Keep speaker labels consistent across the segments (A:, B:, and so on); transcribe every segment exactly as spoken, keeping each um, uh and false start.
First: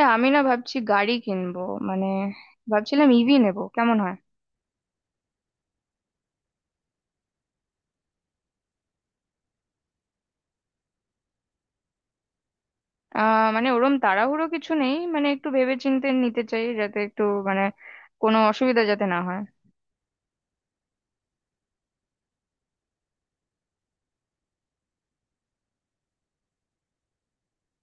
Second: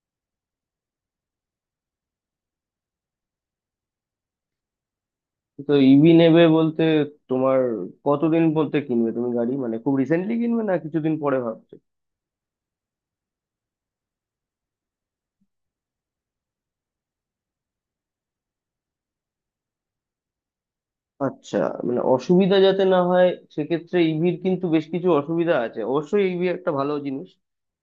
A: এ, আমি না ভাবছি গাড়ি কিনবো। মানে ভাবছিলাম ইভি নেবো কেমন হয়।
B: তো ইভি নেবে বলতে তোমার কতদিন বলতে কিনবে তুমি গাড়ি, মানে খুব রিসেন্টলি কিনবে না কিছুদিন পরে ভাবছো?
A: আহ মানে ওরম তাড়াহুড়ো কিছু নেই, মানে একটু ভেবেচিন্তে নিতে চাই যাতে একটু, মানে কোনো অসুবিধা যাতে না হয়।
B: আচ্ছা, মানে অসুবিধা যাতে না হয়, সেক্ষেত্রে ইভির কিন্তু বেশ কিছু অসুবিধা আছে। অবশ্যই ইভি একটা ভালো জিনিস,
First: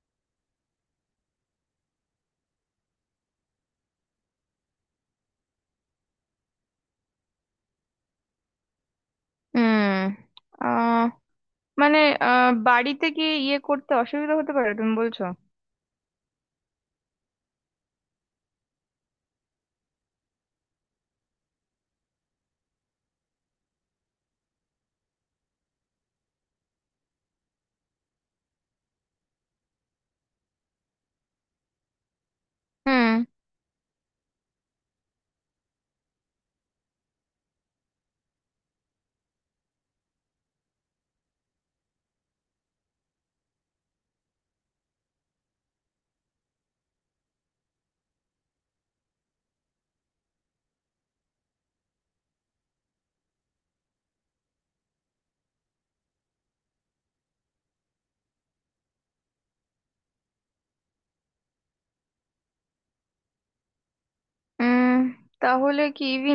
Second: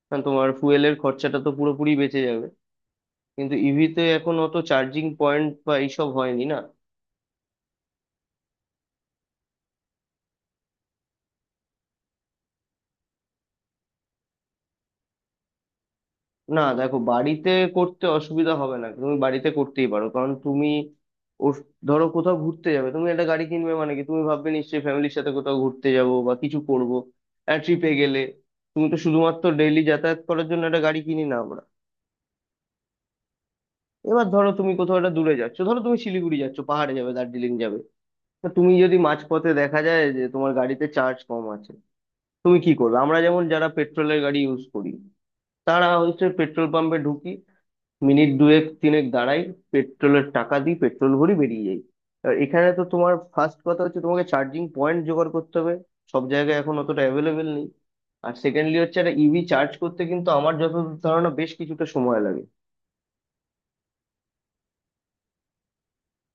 B: কারণ তোমার ফুয়েলের খরচাটা তো পুরোপুরি বেঁচে যাবে। কিন্তু ইভিতে এখন অত চার্জিং পয়েন্ট বা এইসব হয়নি না।
A: হুম। আহ মানে আহ বাড়িতে কি ইয়ে করতে অসুবিধা হতে পারে তুমি বলছো?
B: না দেখো, বাড়িতে করতে অসুবিধা হবে না, তুমি বাড়িতে করতেই পারো, কারণ তুমি ওর ধরো কোথাও ঘুরতে যাবে, তুমি একটা গাড়ি কিনবে মানে কি, তুমি ভাববে নিশ্চয়ই ফ্যামিলির সাথে কোথাও ঘুরতে যাব বা কিছু করব। ট্রিপে গেলে তুমি তো শুধুমাত্র ডেইলি যাতায়াত করার জন্য একটা গাড়ি কিনি না আমরা।
A: হুম।
B: এবার ধরো তুমি কোথাও একটা দূরে যাচ্ছ, ধরো তুমি শিলিগুড়ি যাচ্ছ, পাহাড়ে যাবে, দার্জিলিং যাবে। তো তুমি যদি মাঝপথে দেখা যায় যে তোমার গাড়িতে চার্জ কম আছে, তুমি কি করবে? আমরা যেমন যারা পেট্রোলের গাড়ি ইউজ করি, তারা হচ্ছে পেট্রোল পাম্পে ঢুকি, মিনিট দুয়েক তিনেক দাঁড়াই, পেট্রোলের টাকা দিই, পেট্রোল ভরি, বেরিয়ে যাই। আর এখানে তো তোমার ফার্স্ট কথা হচ্ছে তোমাকে চার্জিং পয়েন্ট জোগাড় করতে হবে। সব জায়গায় এখন অতটা অ্যাভেলেবেল নেই। আর সেকেন্ডলি হচ্ছে একটা ইভি চার্জ করতে কিন্তু আমার যতদূর ধারণা বেশ কিছুটা সময় লাগে।
A: উম। তাহলে কি ইভি,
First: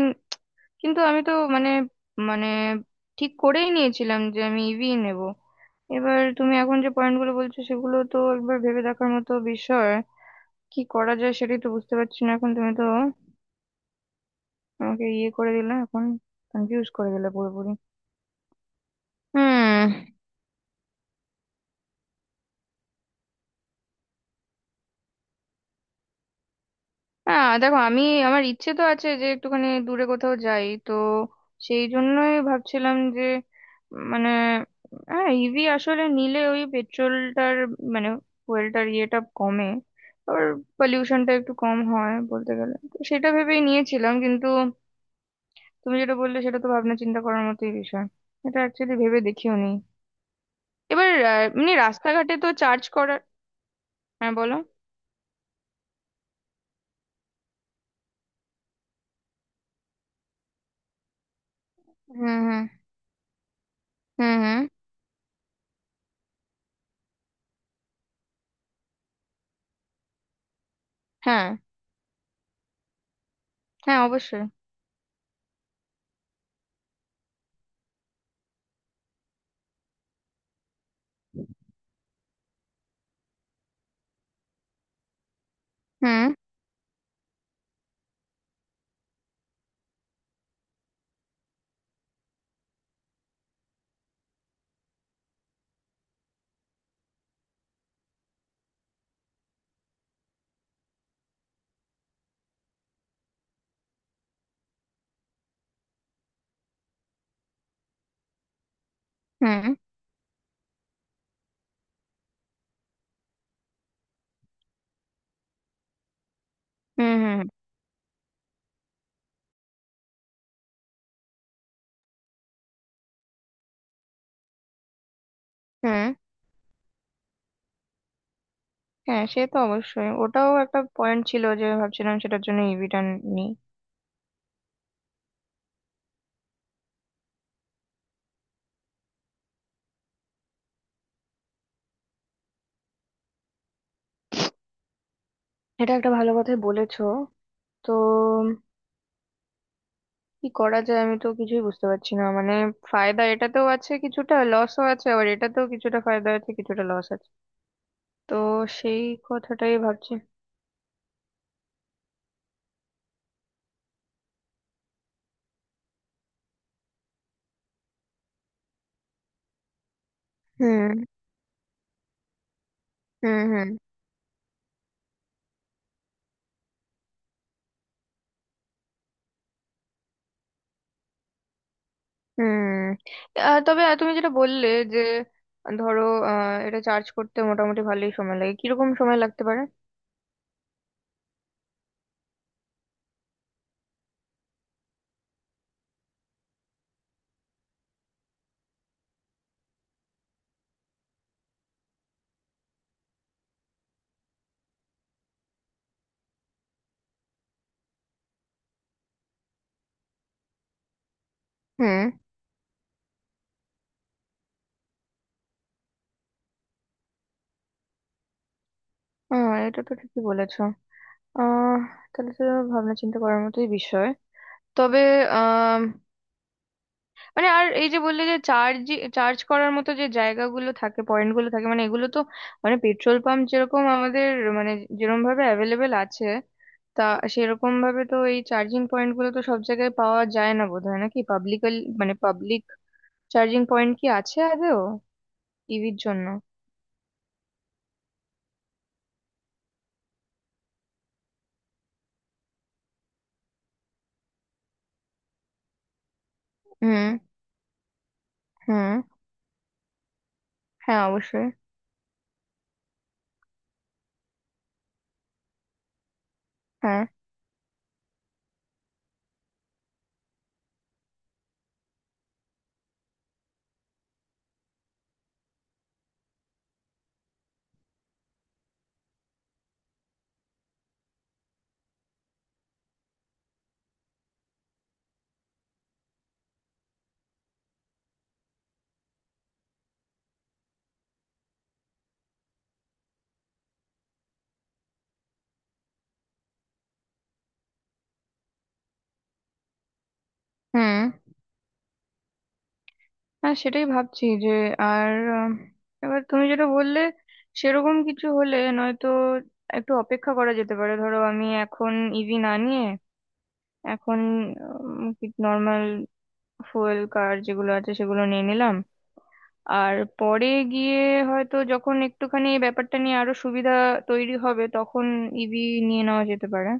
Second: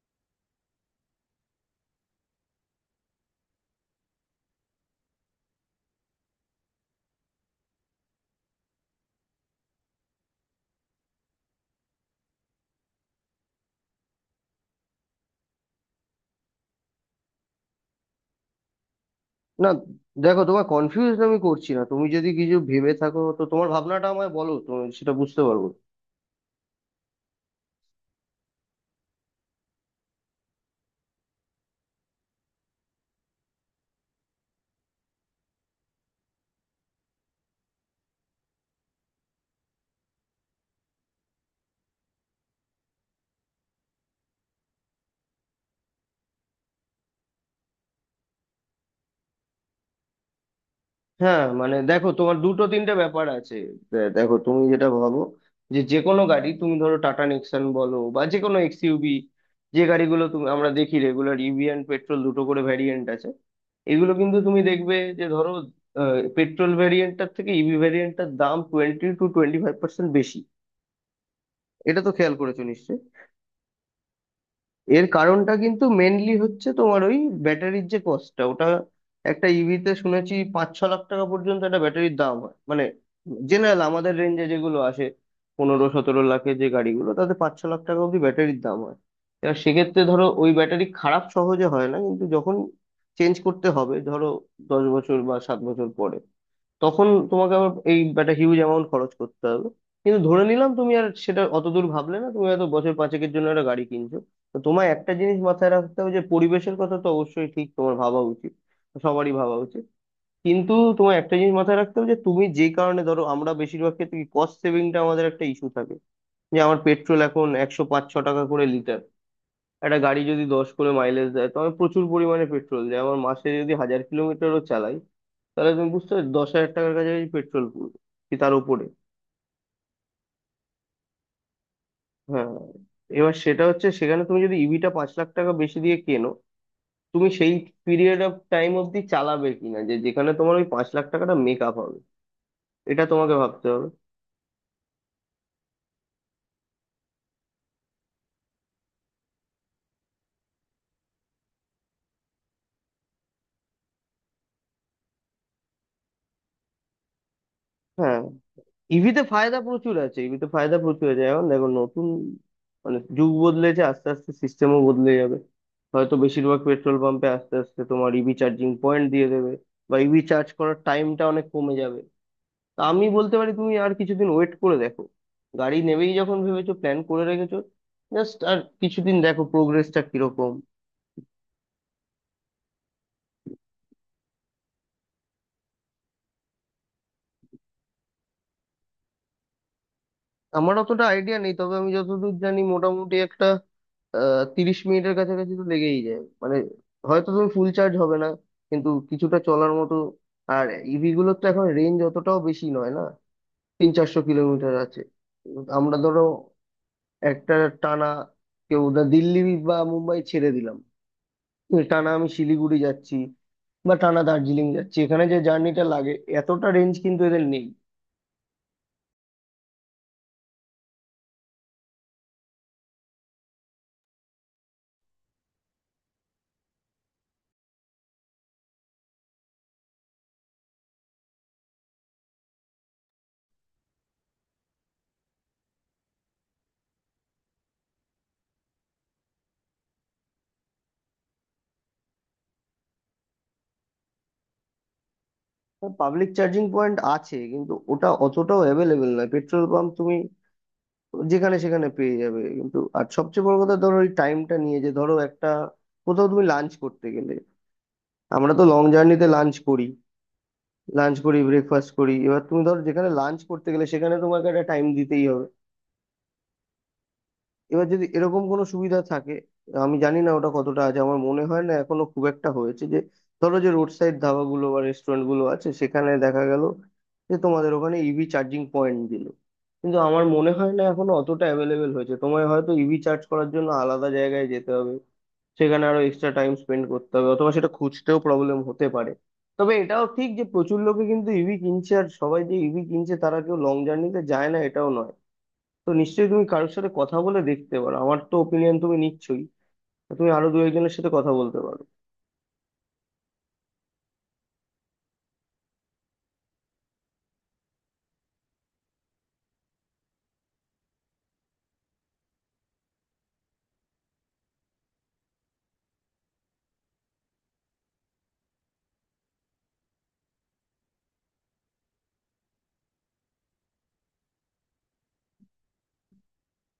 A: কিন্তু আমি তো মানে, মানে ঠিক করেই নিয়েছিলাম যে আমি ইভি নেব। এবার তুমি এখন যে পয়েন্টগুলো বলছো সেগুলো তো একবার ভেবে দেখার মতো বিষয়। কি করা যায় সেটাই তো বুঝতে পারছি না এখন, তুমি তো আমাকে ইয়ে করে দিলে এখন, কনফিউজ করে দিলে পুরোপুরি।
B: না
A: হুম।
B: দেখো, তোমার কনফিউজ আমি করছি না। তুমি যদি কিছু ভেবে থাকো তো তোমার ভাবনাটা আমায় বলো তো, সেটা বুঝতে পারবো।
A: হ্যাঁ দেখো, আমি আমার ইচ্ছে তো আছে যে একটুখানি দূরে কোথাও যাই তো। সেই জন্যই ভাবছিলাম যে মানে, হ্যাঁ ইভি আসলে নিলে ওই পেট্রোলটার মানে ফুয়েলটার ইয়েটা কমে, আর পলিউশনটা একটু কম হয় বলতে গেলে, তো সেটা ভেবেই নিয়েছিলাম। কিন্তু তুমি যেটা বললে সেটা তো ভাবনা চিন্তা করার মতোই বিষয়। এটা অ্যাকচুয়ালি ভেবে দেখিও নি। এবার আহ,
B: হ্যাঁ
A: এমনি
B: মানে দেখো,
A: রাস্তাঘাটে
B: তোমার
A: তো
B: দুটো
A: চার্জ
B: তিনটে
A: করার।
B: ব্যাপার আছে। দে-
A: হ্যাঁ
B: দেখো
A: বলো।
B: তুমি যেটা ভাবো যে যে কোনো গাড়ি, তুমি ধরো টাটা নেক্সন বলো বা যে কোনো এক্সইউভি, যে গাড়িগুলো তুমি আমরা দেখি রেগুলার, ইভি অ্যান্ড পেট্রোল
A: হুম
B: দুটো করে
A: হুম।
B: ভ্যারিয়েন্ট আছে। এগুলো
A: হুম
B: কিন্তু তুমি
A: হুম।
B: দেখবে যে ধরো পেট্রোল ভ্যারিয়েন্টটার থেকে ইভি ভ্যারিয়েন্টটার দাম twenty two twenty five percent বেশি।
A: হ্যাঁ
B: এটা তো খেয়াল করেছো নিশ্চয়ই।
A: হ্যাঁ অবশ্যই।
B: এর কারণটা কিন্তু মেনলি হচ্ছে তোমার ওই ব্যাটারির যে কস্টটা, ওটা একটা ইভিতে শুনেছি পাঁচ ছ লাখ টাকা পর্যন্ত একটা ব্যাটারির দাম হয়, মানে জেনারেল আমাদের রেঞ্জে যেগুলো আসে, পনেরো সতেরো
A: হুম
B: লাখের যে গাড়িগুলো, তাতে পাঁচ ছ লাখ টাকা অব্দি ব্যাটারির দাম হয়। এবার সেক্ষেত্রে ধরো ওই ব্যাটারি খারাপ সহজে হয় না, কিন্তু যখন চেঞ্জ করতে হবে, ধরো দশ বছর বা সাত বছর পরে, তখন তোমাকে আবার এই একটা হিউজ অ্যামাউন্ট খরচ করতে হবে। কিন্তু ধরে নিলাম তুমি আর সেটা অতদূর ভাবলে না, তুমি হয়তো বছর পাঁচেকের জন্য একটা গাড়ি কিনছো। তো তোমার একটা জিনিস মাথায় রাখতে হবে যে পরিবেশের কথা তো অবশ্যই ঠিক তোমার ভাবা উচিত, সবারই
A: হুম।
B: ভাবা
A: হুম
B: উচিত। কিন্তু তোমার একটা জিনিস মাথায় রাখতে হবে যে তুমি যে কারণে ধরো, আমরা বেশিরভাগ ক্ষেত্রে কস্ট সেভিংটা আমাদের একটা ইস্যু থাকে, যে আমার
A: হুম।
B: পেট্রোল
A: হুম
B: এখন একশো পাঁচ ছ টাকা করে লিটার। একটা গাড়ি যদি দশ করে মাইলেজ দেয়, তো আমি প্রচুর পরিমাণে পেট্রোল দেয়। আমার মাসে যদি হাজার কিলোমিটারও চালাই, তাহলে তুমি
A: হুম।
B: বুঝতে পারছো দশ হাজার টাকার কাছাকাছি পেট্রোল, পুরো কি তার উপরে।
A: হ্যাঁ সে তো অবশ্যই, ওটাও একটা পয়েন্ট ছিল যে ভাবছিলাম সেটার
B: হ্যাঁ,
A: জন্য ইভিটা
B: এবার
A: নিই।
B: সেটা হচ্ছে সেখানে তুমি যদি ইভিটা পাঁচ লাখ টাকা বেশি দিয়ে কেনো, তুমি সেই পিরিয়ড অফ টাইম অবধি চালাবে কিনা, যে যেখানে তোমার ওই পাঁচ লাখ টাকাটা মেক আপ হবে, এটা তোমাকে ভাবতে হবে।
A: এটা একটা ভালো কথাই বলেছো। তো কি করা যায়, আমি তো কিছুই বুঝতে পারছি না মানে। ফায়দা এটাতেও আছে কিছুটা, লসও আছে, আবার এটাতেও কিছুটা ফায়দা আছে কিছুটা লস আছে।
B: হ্যাঁ,
A: তো সেই
B: ইভিতে ফায়দা
A: কথাটাই
B: প্রচুর
A: ভাবছি।
B: আছে, ইভিতে ফায়দা প্রচুর আছে। এখন দেখো, নতুন মানে যুগ বদলেছে, আস্তে আস্তে সিস্টেমও বদলে যাবে। হয়তো বেশিরভাগ পেট্রোল পাম্পে আস্তে আস্তে তোমার ইভি চার্জিং পয়েন্ট দিয়ে দেবে, বা ইভি চার্জ করার
A: হুম
B: টাইমটা অনেক কমে যাবে। তা আমি বলতে
A: হুম।
B: পারি,
A: হুম
B: তুমি আর কিছুদিন ওয়েট করে দেখো। গাড়ি নেবেই যখন ভেবেছো, প্ল্যান করে রেখেছো, জাস্ট আর কিছুদিন দেখো প্রোগ্রেসটা কিরকম।
A: হুম। আহ, তবে তুমি যেটা বললে যে ধরো, আহ, এটা চার্জ করতে মোটামুটি ভালোই সময় লাগে, কিরকম সময় লাগতে পারে?
B: আমার অতটা আইডিয়া নেই, তবে আমি যতদূর জানি মোটামুটি একটা আহ তিরিশ মিনিটের কাছাকাছি তো লেগেই যায়, মানে হয়তো তুমি ফুল চার্জ হবে না, কিন্তু কিছুটা চলার মতো। আর ইভি গুলোর তো এখন রেঞ্জ অতটাও বেশি নয় না, তিন চারশো কিলোমিটার আছে। আমরা ধরো একটা টানা, কেউ না দিল্লি বা মুম্বাই ছেড়ে দিলাম,
A: হুম।
B: টানা আমি শিলিগুড়ি যাচ্ছি, বা টানা দার্জিলিং যাচ্ছি, এখানে যে জার্নিটা লাগে, এতটা রেঞ্জ কিন্তু এদের নেই।
A: আহ, এটা তো ঠিকই বলেছো। আহ তাহলে তো ভাবনা চিন্তা করার মতোই বিষয়। তবে মানে আর এই যে বললে যে চার্জ, চার্জ করার মতো যে জায়গাগুলো থাকে পয়েন্টগুলো থাকে মানে এগুলো তো মানে পেট্রোল পাম্প যেরকম আমাদের মানে যেরকম ভাবে অ্যাভেলেবেল আছে, তা সেরকম ভাবে তো এই চার্জিং পয়েন্ট গুলো তো সব জায়গায় পাওয়া যায় না বোধহয়। নাকি পাবলিক, মানে পাবলিক চার্জিং পয়েন্ট কি আছে আদৌ ইভির জন্য?
B: পাবলিক চার্জিং পয়েন্ট আছে, কিন্তু ওটা অতটাও অ্যাভেলেবেল নয়। পেট্রোল পাম্প তুমি যেখানে সেখানে পেয়ে যাবে। কিন্তু আর সবচেয়ে বড় কথা ধরো ওই টাইমটা নিয়ে, যে ধরো একটা কোথাও তুমি লাঞ্চ করতে
A: হুম
B: গেলে, আমরা তো লং
A: হুম।
B: জার্নিতে লাঞ্চ করি,
A: হ্যাঁ
B: লাঞ্চ করি
A: অবশ্যই।
B: ব্রেকফাস্ট করি, এবার তুমি ধরো যেখানে লাঞ্চ করতে গেলে সেখানে তোমাকে একটা টাইম দিতেই হবে।
A: হ্যাঁ।
B: এবার যদি এরকম কোনো সুবিধা থাকে, আমি জানি না ওটা কতটা আছে, আমার মনে হয় না এখনো খুব একটা হয়েছে, যে ধরো যে রোড সাইড ধাবাগুলো বা রেস্টুরেন্ট গুলো আছে, সেখানে দেখা গেল যে তোমাদের ওখানে ইভি চার্জিং পয়েন্ট দিল। কিন্তু আমার মনে হয় না এখনো অতটা অ্যাভেলেবেল হয়েছে, তোমায় হয়তো ইভি চার্জ করার জন্য আলাদা জায়গায় যেতে হবে, সেখানে আরো এক্সট্রা টাইম স্পেন্ড করতে হবে, অথবা সেটা খুঁজতেও প্রবলেম হতে পারে। তবে এটাও ঠিক যে প্রচুর লোকে কিন্তু ইভি কিনছে, আর সবাই যে ইভি কিনছে তারা কেউ লং জার্নিতে যায় না, এটাও নয়। তো নিশ্চয়ই তুমি কারোর সাথে কথা বলে দেখতে পারো। আমার তো ওপিনিয়ন তুমি নিচ্ছই, তো তুমি আরো দু একজনের
A: হুম।
B: সাথে কথা বলতে পারো।
A: হ্যাঁ সেটাই ভাবছি যে, আর উম, এবার তুমি যেটা বললে সেরকম কিছু হলে নয়তো একটু অপেক্ষা করা যেতে পারে। ধরো আমি এখন ইভি না নিয়ে এখন নর্মাল ফুয়েল কার যেগুলো আছে সেগুলো নিয়ে নিলাম, আর পরে গিয়ে হয়তো যখন একটুখানি এই ব্যাপারটা নিয়ে আরো সুবিধা তৈরি হবে তখন ইভি নিয়ে নেওয়া যেতে পারে।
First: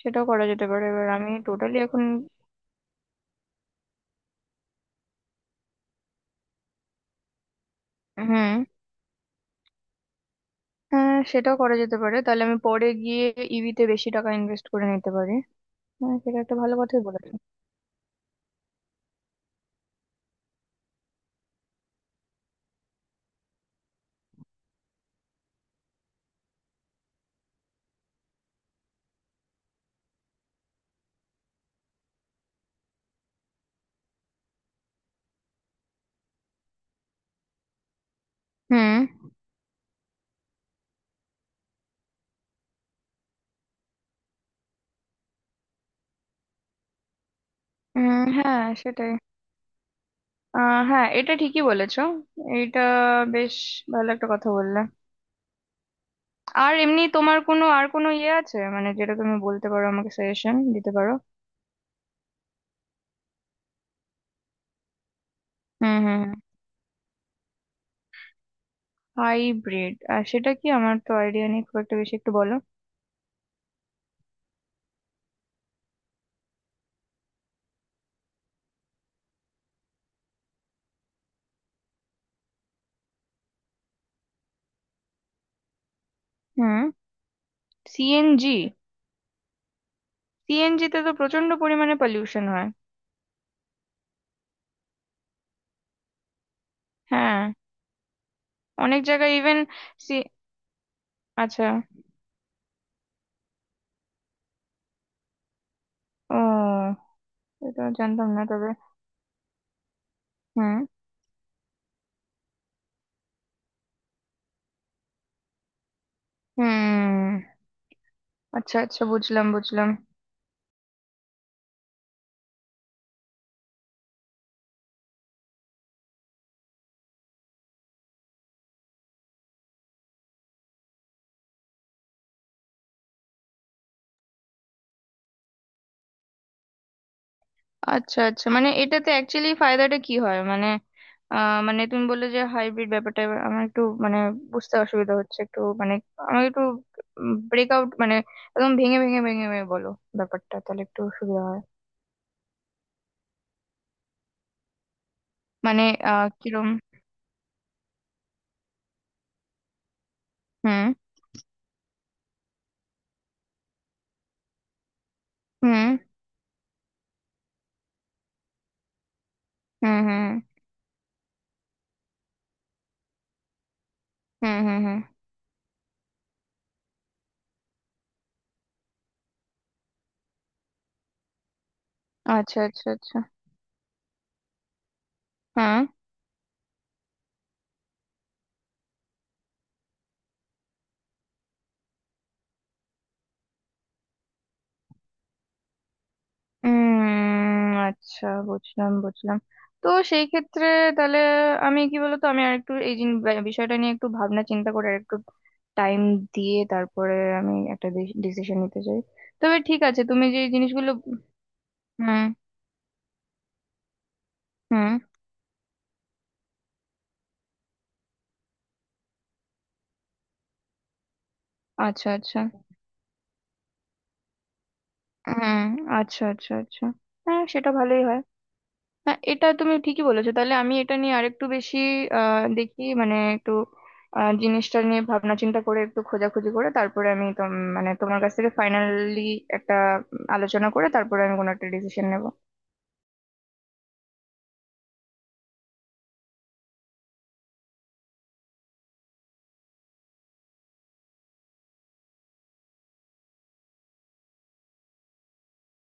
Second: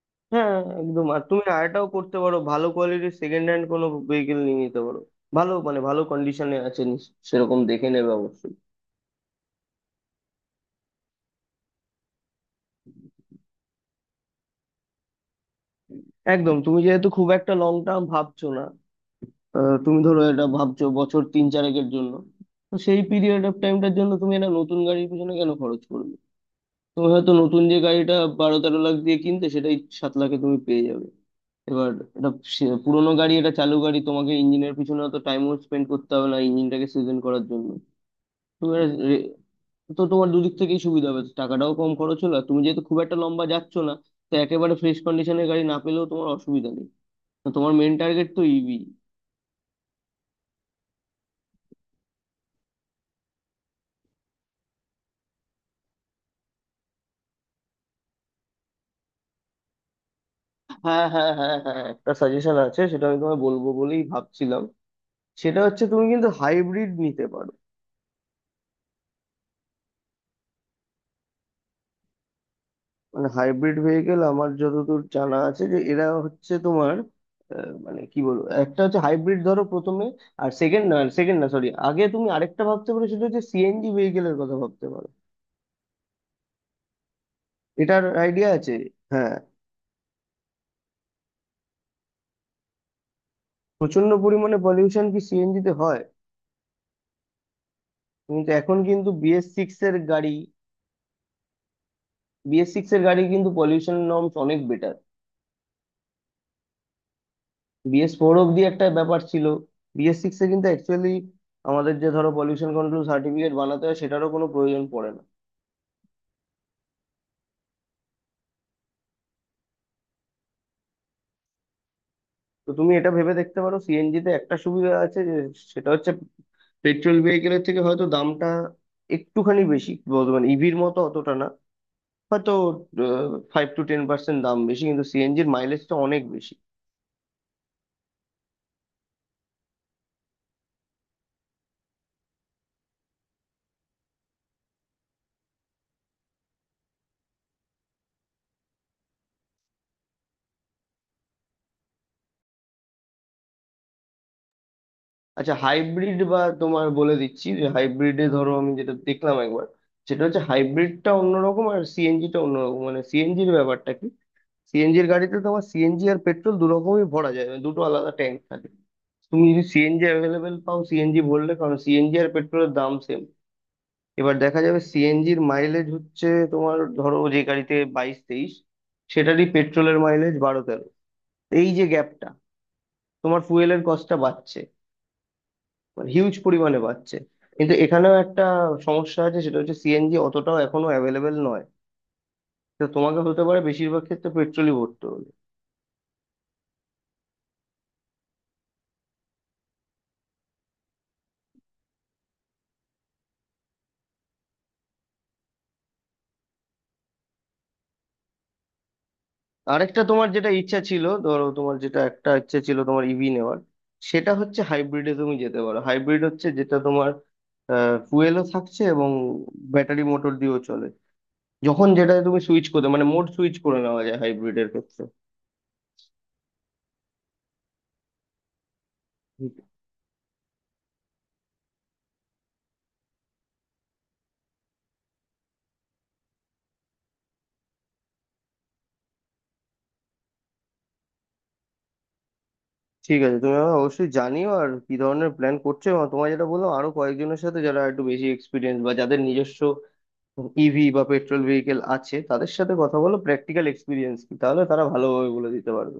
A: সেটাও করা
B: হ্যাঁ
A: যেতে পারে
B: একদম।
A: এবার,
B: আর
A: আমি
B: তুমি
A: টোটালি
B: আরেকটাও
A: এখন।
B: করতে পারো, ভালো কোয়ালিটির সেকেন্ড হ্যান্ড কোনো ভেহিকেল নিয়ে নিতে পারো। ভালো মানে ভালো কন্ডিশনে আছে, নিশ্চ- সেরকম দেখে নেবে
A: হুম।
B: অবশ্যই।
A: হ্যাঁ সেটাও করা যেতে পারে, তাহলে আমি পরে গিয়ে ইভিতে বেশি টাকা ইনভেস্ট করে নিতে পারি। হ্যাঁ সেটা একটা
B: একদম,
A: ভালো
B: তুমি
A: কথাই
B: যেহেতু খুব
A: বলেছো।
B: একটা লং টার্ম ভাবছো না, আহ, তুমি ধরো এটা ভাবছো বছর তিন চারেকের জন্য, তো সেই পিরিয়ড অফ টাইমটার জন্য তুমি একটা নতুন গাড়ির পিছনে কেন খরচ করবে? তুমি হয়তো নতুন যে গাড়িটা বারো তেরো লাখ দিয়ে কিনতে, সেটাই সাত লাখে তুমি পেয়ে যাবে। এবার এটা সে- পুরোনো গাড়ি, এটা চালু গাড়ি, তোমাকে ইঞ্জিনের পিছনে অত টাইমও স্পেন্ড করতে হবে না ইঞ্জিনটাকে সিজন করার জন্য। তো এবার
A: হুম।
B: রে- তো তোমার দুদিক থেকেই সুবিধা হবে, টাকাটাও কম খরচ হলো, আর তুমি যেহেতু খুব একটা লম্বা যাচ্ছ না, তো একেবারে ফ্রেশ কন্ডিশনের গাড়ি না পেলেও তোমার অসুবিধা নেই। তো তোমার মেন
A: উম,
B: টার্গেট তো
A: হ্যাঁ
B: ইভি।
A: সেটাই। আহ হ্যাঁ এটা ঠিকই বলেছো। এটা বেশ ভালো একটা কথা বললে। আর এমনি তোমার কোনো আর কোনো ইয়ে আছে মানে, যেটা তুমি বলতে পারো আমাকে, সাজেশন দিতে
B: হ্যাঁ
A: পারো?
B: হ্যাঁ হ্যাঁ হ্যাঁ, একটা সাজেশন আছে, সেটা আমি তোমায় বলবো বলেই ভাবছিলাম। সেটা হচ্ছে
A: হুম
B: তুমি
A: হুম।
B: কিন্তু হাইব্রিড নিতে পারো।
A: হাইব্রিড? আর সেটা কি? আমার তো আইডিয়া নেই খুব একটা বেশি, একটু বলো।
B: মানে হাইব্রিড ভেহিকেল, আমার যতদূর জানা আছে যে এরা হচ্ছে তোমার আহ, মানে কি বলবো, একটা হচ্ছে হাইব্রিড ধরো প্রথমে, আর সেকেন্ড না সেকেন্ড না সরি, আগে তুমি আরেকটা ভাবতে পারো, সেটা হচ্ছে সিএনজি ভেহিকেলের কথা ভাবতে পারো।
A: হুম।
B: এটার আইডিয়া
A: সিএনজি?
B: আছে? হ্যাঁ,
A: সিএনজি তে তো প্রচন্ড পরিমাণে পলিউশন হয়।
B: প্রচন্ড পরিমাণে পলিউশন কি সিএনজি তে হয়?
A: হ্যাঁ।
B: কিন্তু এখন
A: অনেক
B: কিন্তু
A: জায়গায়
B: বিএস
A: ইভেন
B: সিক্স এর
A: সি
B: গাড়ি
A: আচ্ছা।
B: বিএস সিক্স এর গাড়ি কিন্তু পলিউশন নর্মস অনেক বেটার।
A: ও, এটা
B: বিএস
A: জানতাম
B: ফোর
A: না
B: অব্দি
A: তবে।
B: একটা ব্যাপার ছিল, বিএস সিক্স এ কিন্তু
A: হুম
B: অ্যাকচুয়ালি আমাদের যে ধরো পলিউশন কন্ট্রোল সার্টিফিকেট বানাতে হয়, সেটারও কোনো প্রয়োজন পড়ে না।
A: হুম। আচ্ছা আচ্ছা বুঝলাম বুঝলাম।
B: তো তুমি এটা ভেবে দেখতে পারো, সিএনজি তে একটা সুবিধা আছে, যে সেটা হচ্ছে পেট্রোল ভেহিকেলের থেকে হয়তো দামটা একটুখানি বেশি বলতে, মানে ইভির মতো অতটা না, হয়তো ফাইভ টু টেন পার্সেন্ট দাম বেশি, কিন্তু সিএনজির মাইলেজটা অনেক বেশি।
A: আচ্ছা আচ্ছা মানে এটাতে অ্যাকচুয়ালি ফায়দাটা কি হয় মানে? আহ মানে তুমি বললে যে হাইব্রিড ব্যাপারটা, এবার আমার একটু মানে বুঝতে অসুবিধা হচ্ছে একটু, মানে আমাকে একটু ব্রেকআউট মানে একদম ভেঙে ভেঙে ভেঙে ভেঙে বলো, ব্যাপারটা তাহলে একটু সুবিধা হয়।
B: আচ্ছা,
A: মানে
B: হাইব্রিড,
A: আহ
B: বা
A: কিরম?
B: তোমার বলে দিচ্ছি যে হাইব্রিডে ধরো, আমি যেটা দেখলাম একবার, সেটা হচ্ছে
A: হুম
B: হাইব্রিডটা অন্যরকম আর সিএনজিটা অন্যরকম। মানে সিএনজির ব্যাপারটা কি, সিএনজির গাড়িতে তোমার
A: হুম।
B: সিএনজি আর পেট্রোল দু রকমই ভরা যায়, মানে দুটো আলাদা ট্যাঙ্ক থাকে। তুমি যদি
A: হুম
B: সিএনজি
A: হুম।
B: অ্যাভেলেবেল পাও সিএনজি ভরলে, কারণ সিএনজি আর পেট্রোলের দাম সেম। এবার
A: হুম
B: দেখা
A: হুম।
B: যাবে
A: হুম।
B: সিএনজির মাইলেজ হচ্ছে তোমার ধরো যে গাড়িতে বাইশ তেইশ, সেটারই পেট্রোলের মাইলেজ বারো তেরো। এই যে গ্যাপটা,
A: আচ্ছা আচ্ছা আচ্ছা।
B: তোমার ফুয়েলের কস্টটা বাড়ছে,
A: হ্যাঁ।
B: মানে হিউজ পরিমাণে বাড়ছে। কিন্তু এখানেও একটা সমস্যা আছে, সেটা হচ্ছে সিএনজি অতটাও এখনো অ্যাভেলেবেল নয়, তো তোমাকে হতে পারে বেশিরভাগ ক্ষেত্রে পেট্রোলই ভরতে হবে।
A: উম। আচ্ছা বুঝলাম বুঝলাম। তো সেই ক্ষেত্রে তাহলে আমি কি বলতো, আমি আর একটু এই জিন- বা- বিষয়টা নিয়ে একটু ভাবনা চিন্তা করে আর একটু টাইম দিয়ে তারপরে আমি একটা ডিসিশন নিতে চাই। তবে ঠিক
B: আরেকটা
A: আছে, তুমি
B: তোমার
A: যে
B: যেটা
A: এই
B: ইচ্ছা
A: জিনিসগুলো।
B: ছিল ধরো, তোমার যেটা
A: হুম
B: একটা ইচ্ছা ছিল তোমার ইভি নেওয়ার, সেটা হচ্ছে
A: হুম।
B: হাইব্রিডে তুমি যেতে পারো। হাইব্রিড হচ্ছে যেটা তোমার ফুয়েলও থাকছে এবং ব্যাটারি মোটর দিয়েও চলে। যখন
A: আচ্ছা
B: যেটা তুমি
A: আচ্ছা।
B: সুইচ করতে, মানে মোড সুইচ করে নেওয়া যায় হাইব্রিডের ক্ষেত্রে।
A: হুম। আচ্ছা আচ্ছা আচ্ছা। হ্যাঁ সেটা ভালোই হয়। হ্যাঁ এটা তুমি ঠিকই বলেছো, তাহলে আমি এটা নিয়ে আরেকটু বেশি আহ দেখি মানে একটু, আহ, জিনিসটা নিয়ে ভাবনা চিন্তা করে একটু খোঁজাখুঁজি করে তারপরে আমি তোম- মানে তোমার কাছ থেকে ফাইনালি একটা উম, আলোচনা করে তারপরে আমি কোনো একটা ডিসিশন নেব।
B: ঠিক আছে, তুমি আমাকে অবশ্যই জানিও আর কি ধরনের প্ল্যান করছো। এবং তোমার যেটা বললাম আরো কয়েকজনের সাথে যারা একটু বেশি এক্সপিরিয়েন্স বা যাদের নিজস্ব ইভি বা পেট্রোল ভেহিকেল আছে তাদের সাথে কথা বলো, প্র্যাকটিক্যাল এক্সপিরিয়েন্স কি, তাহলে তারা ভালোভাবে বলে দিতে পারবে।